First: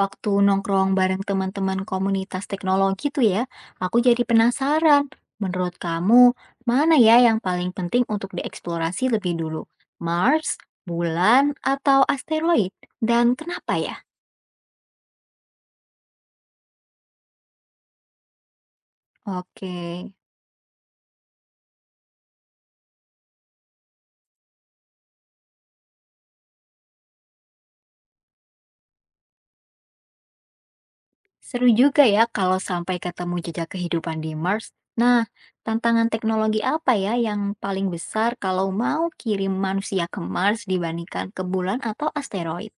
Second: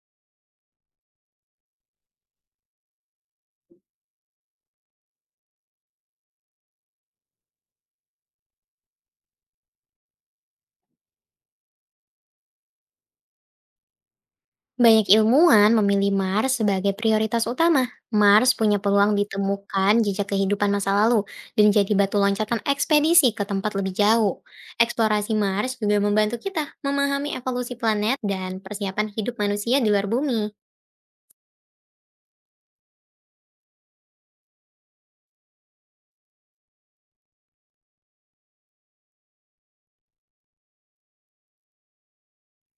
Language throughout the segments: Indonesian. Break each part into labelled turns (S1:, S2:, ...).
S1: Waktu nongkrong bareng teman-teman komunitas teknologi tuh ya, aku jadi penasaran. Menurut kamu, mana ya yang paling penting untuk dieksplorasi lebih dulu? Mars, bulan, atau asteroid? Dan kenapa ya?
S2: Banyak ilmuwan memilih Mars sebagai prioritas utama. Mars punya peluang
S1: Oke,
S2: ditemukan jejak kehidupan masa lalu dan jadi batu loncatan ekspedisi ke tempat lebih jauh. Eksplorasi Mars juga membantu kita memahami evolusi planet dan persiapan hidup manusia di luar bumi.
S1: seru juga ya kalau sampai ketemu jejak kehidupan di Mars. Nah, tantangan teknologi apa ya yang paling besar kalau mau kirim manusia ke Mars dibandingkan ke bulan atau asteroid?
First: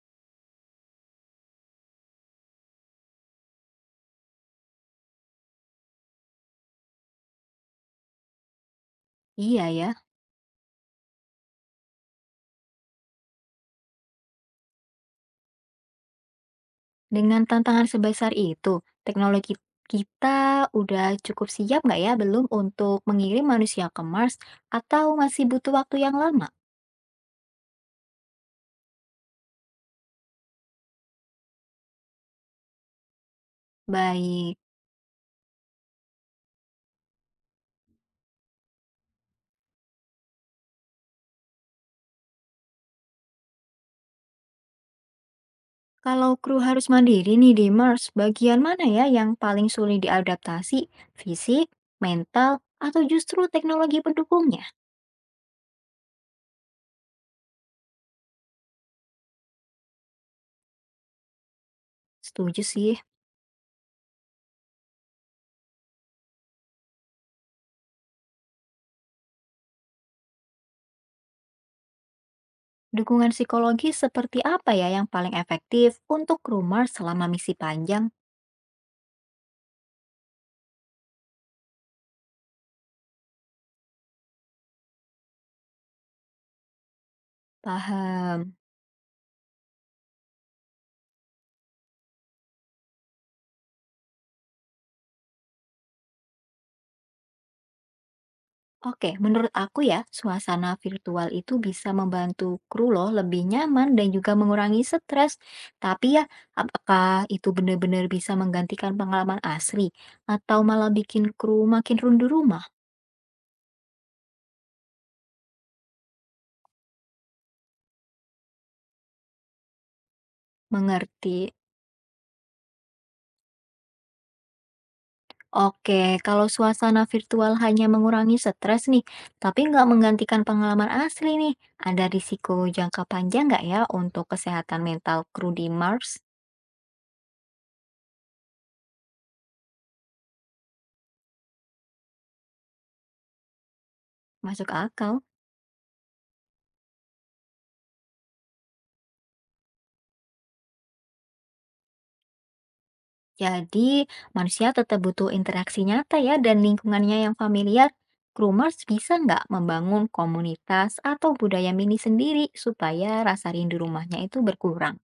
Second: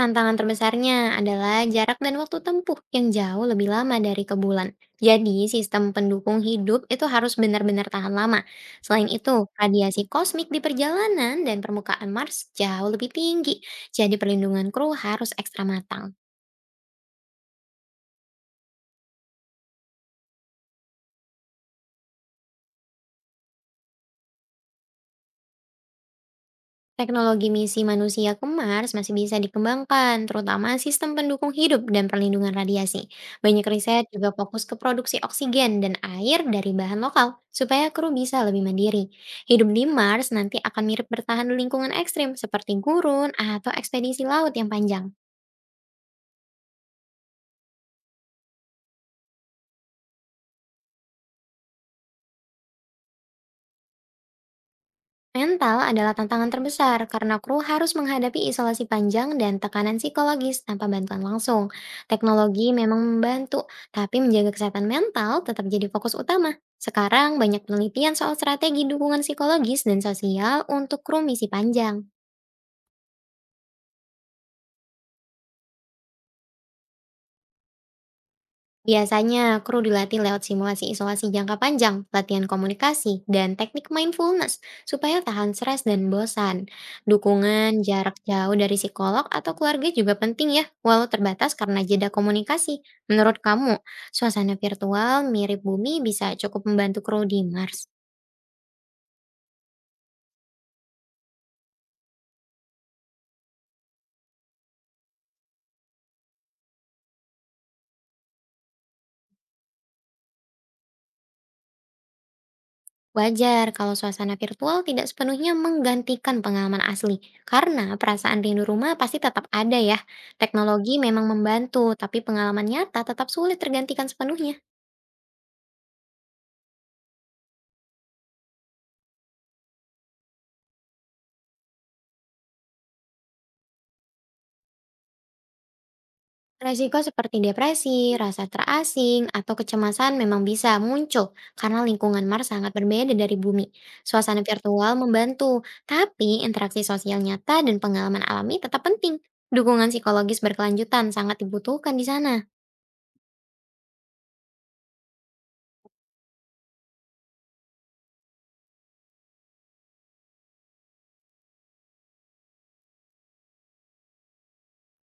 S2: Tantangan terbesarnya adalah jarak dan waktu tempuh yang jauh lebih lama dari ke bulan. Jadi, sistem pendukung hidup itu harus benar-benar tahan lama. Selain itu,
S1: Iya ya.
S2: radiasi kosmik di perjalanan dan permukaan Mars jauh lebih tinggi. Jadi, perlindungan kru harus ekstra matang.
S1: Dengan tantangan sebesar itu, teknologi kita udah cukup siap nggak ya belum untuk mengirim manusia ke Mars atau masih butuh waktu yang lama?
S2: Teknologi misi manusia ke Mars masih bisa dikembangkan, terutama sistem pendukung hidup dan perlindungan radiasi. Banyak riset juga
S1: Baik,
S2: fokus ke produksi oksigen dan air dari bahan lokal, supaya kru bisa lebih mandiri. Hidup di Mars nanti akan mirip bertahan di lingkungan ekstrim, seperti gurun atau ekspedisi laut yang panjang.
S1: kalau kru harus mandiri nih di Mars, bagian mana ya yang paling sulit diadaptasi? Fisik, mental, atau justru teknologi pendukungnya?
S2: Mental adalah tantangan terbesar karena kru harus menghadapi isolasi panjang dan tekanan psikologis tanpa bantuan langsung.
S1: Setuju
S2: Teknologi
S1: sih.
S2: memang membantu, tapi menjaga kesehatan mental tetap jadi fokus utama. Sekarang banyak penelitian soal strategi dukungan psikologis dan sosial untuk kru misi panjang.
S1: Dukungan psikologis seperti apa ya yang paling efektif untuk kru Mars selama misi panjang?
S2: Biasanya, kru dilatih lewat simulasi isolasi jangka panjang, latihan komunikasi, dan teknik mindfulness supaya tahan stres dan bosan. Dukungan jarak
S1: Paham.
S2: jauh dari psikolog atau keluarga juga penting ya, walau terbatas karena jeda komunikasi. Menurut kamu, suasana virtual mirip bumi bisa cukup membantu kru di Mars?
S1: Oke, menurut aku ya, suasana virtual itu bisa membantu kru loh lebih nyaman dan juga mengurangi stres. Tapi ya, apakah itu benar-benar bisa menggantikan pengalaman asli atau malah bikin kru makin rindu rumah?
S2: Wajar kalau suasana virtual tidak sepenuhnya menggantikan pengalaman asli, karena perasaan rindu rumah pasti tetap ada ya. Teknologi memang
S1: Mengerti.
S2: membantu, tapi pengalaman nyata tetap sulit tergantikan sepenuhnya.
S1: Oke, kalau suasana virtual hanya mengurangi stres nih, tapi nggak menggantikan pengalaman asli nih, ada risiko jangka panjang nggak ya untuk kesehatan mental kru di Mars?
S2: Resiko seperti depresi, rasa terasing, atau kecemasan memang bisa muncul karena lingkungan Mars sangat berbeda dari bumi. Suasana
S1: Masuk
S2: virtual
S1: akal.
S2: membantu, tapi interaksi sosial nyata dan pengalaman alami tetap penting. Dukungan psikologis berkelanjutan sangat dibutuhkan di sana.
S1: Jadi, manusia tetap butuh interaksi nyata ya dan lingkungannya yang familiar. Groomers bisa nggak membangun komunitas atau budaya mini sendiri supaya rasa rindu rumahnya itu berkurang?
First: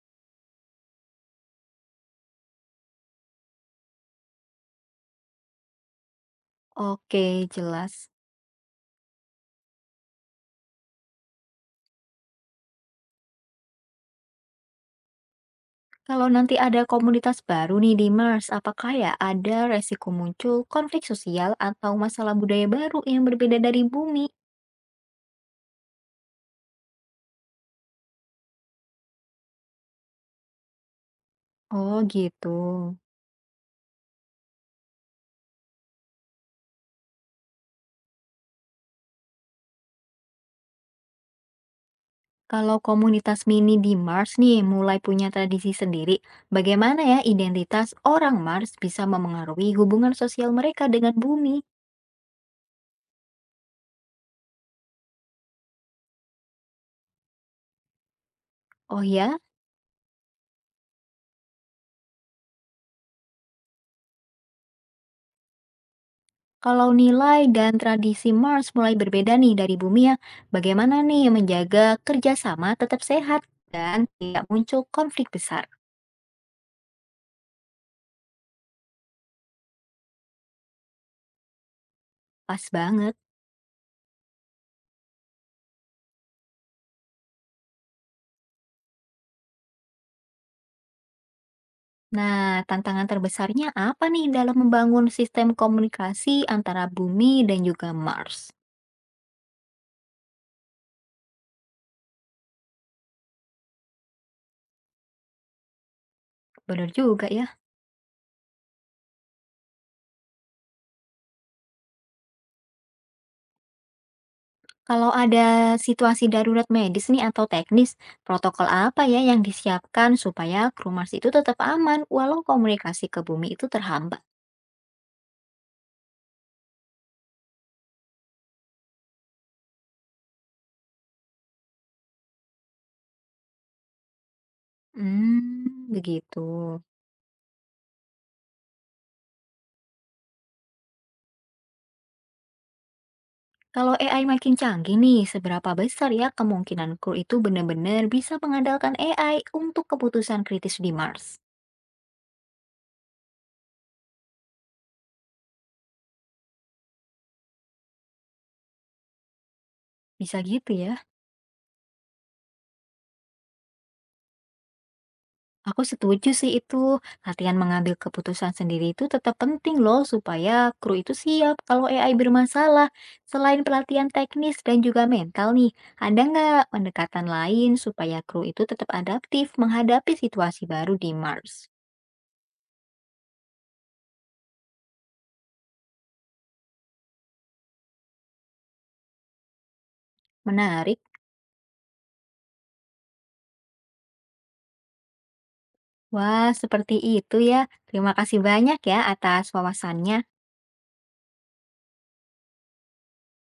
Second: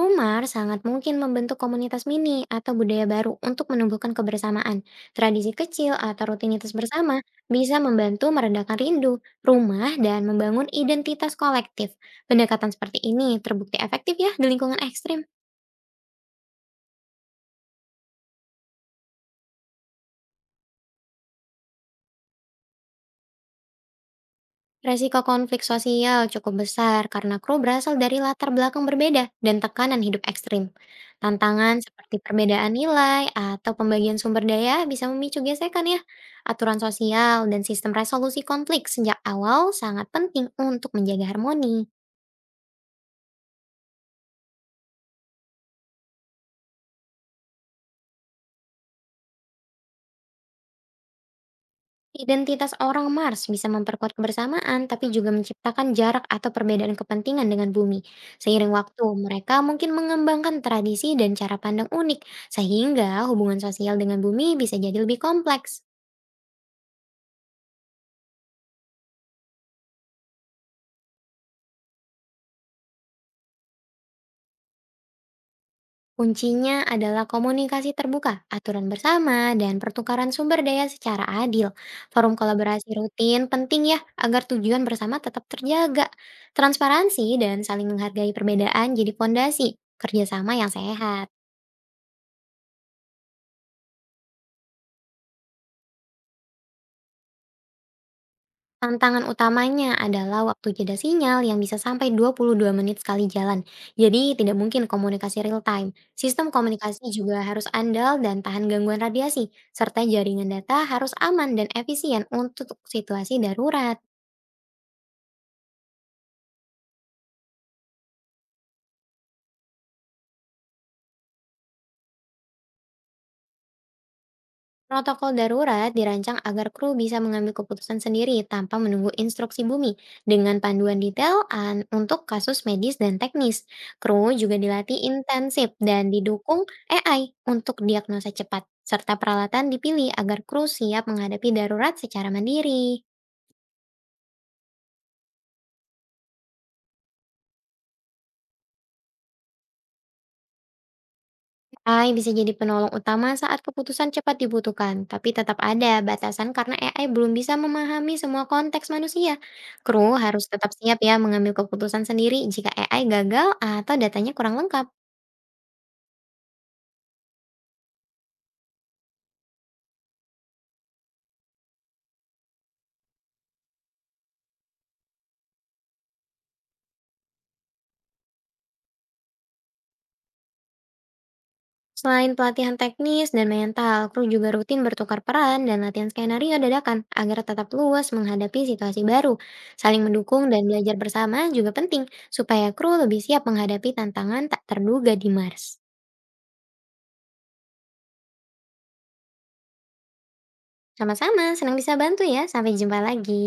S2: Rumah sangat mungkin membentuk komunitas mini atau budaya baru untuk menumbuhkan kebersamaan. Tradisi kecil atau rutinitas bersama
S1: Oke,
S2: bisa
S1: jelas.
S2: membantu meredakan rindu, rumah, dan membangun identitas kolektif. Pendekatan seperti ini terbukti efektif ya di lingkungan ekstrim.
S1: Kalau nanti ada komunitas baru nih di Mars, apakah ya ada resiko muncul konflik sosial atau masalah budaya baru yang berbeda dari bumi?
S2: Resiko konflik sosial cukup besar karena kru berasal dari latar belakang berbeda dan tekanan hidup ekstrim. Tantangan
S1: Oh
S2: seperti
S1: gitu.
S2: perbedaan nilai atau pembagian sumber daya bisa memicu gesekan ya. Aturan sosial dan sistem resolusi konflik sejak awal sangat penting untuk menjaga harmoni.
S1: Kalau komunitas mini di Mars nih mulai punya tradisi sendiri, bagaimana ya identitas orang Mars bisa memengaruhi hubungan sosial mereka dengan bumi?
S2: Identitas orang Mars bisa memperkuat kebersamaan, tapi juga menciptakan jarak atau perbedaan kepentingan dengan bumi. Seiring
S1: Oh
S2: waktu,
S1: ya,
S2: mereka mungkin mengembangkan tradisi dan cara pandang unik, sehingga hubungan sosial dengan bumi bisa jadi lebih kompleks.
S1: kalau nilai dan tradisi Mars mulai berbeda nih dari bumi ya, bagaimana nih menjaga kerjasama tetap sehat dan tidak muncul konflik besar?
S2: Kuncinya adalah komunikasi terbuka, aturan bersama, dan pertukaran sumber daya secara adil. Forum
S1: Pas
S2: kolaborasi
S1: banget.
S2: rutin penting ya, agar tujuan bersama tetap terjaga. Transparansi dan saling menghargai perbedaan jadi pondasi kerjasama yang sehat.
S1: Nah, tantangan terbesarnya apa nih dalam membangun sistem komunikasi antara bumi dan juga Mars?
S2: Tantangan utamanya adalah waktu jeda sinyal yang bisa sampai 22 menit sekali jalan. Jadi tidak mungkin komunikasi real time. Sistem
S1: Benar
S2: komunikasi
S1: juga
S2: juga
S1: ya.
S2: harus andal dan tahan gangguan radiasi, serta jaringan data harus aman dan efisien untuk situasi darurat.
S1: Kalau ada situasi darurat medis nih atau teknis, protokol apa ya yang disiapkan supaya Krumas itu tetap aman walau komunikasi ke bumi itu terhambat?
S2: Protokol darurat dirancang agar kru bisa mengambil keputusan sendiri tanpa menunggu instruksi bumi dengan panduan untuk kasus medis dan teknis. Kru juga dilatih
S1: Hmm,
S2: intensif dan
S1: begitu.
S2: didukung AI untuk diagnosa cepat, serta peralatan dipilih agar kru siap menghadapi darurat secara mandiri.
S1: Kalau AI makin canggih nih, seberapa besar ya kemungkinan kru itu benar-benar bisa mengandalkan AI untuk keputusan kritis di Mars?
S2: AI bisa jadi penolong utama saat keputusan cepat dibutuhkan, tapi tetap ada batasan karena AI belum bisa memahami semua konteks manusia. Kru
S1: Bisa
S2: harus tetap
S1: gitu ya?
S2: siap ya mengambil keputusan sendiri jika AI gagal atau datanya kurang lengkap.
S1: Aku setuju sih itu. Latihan mengambil keputusan sendiri itu tetap penting loh supaya kru itu siap kalau AI bermasalah. Selain pelatihan teknis dan juga mental nih, ada nggak pendekatan lain supaya kru itu tetap adaptif menghadapi situasi baru di Mars?
S2: Selain pelatihan teknis dan mental, kru juga rutin bertukar peran dan latihan skenario dadakan agar tetap luas menghadapi situasi baru. Saling mendukung dan belajar
S1: Menarik.
S2: bersama juga penting supaya kru lebih siap menghadapi tantangan tak terduga di Mars.
S1: Wah, seperti itu ya. Terima kasih banyak ya atas wawasannya.
S2: Sama-sama, senang bisa bantu ya. Sampai jumpa lagi.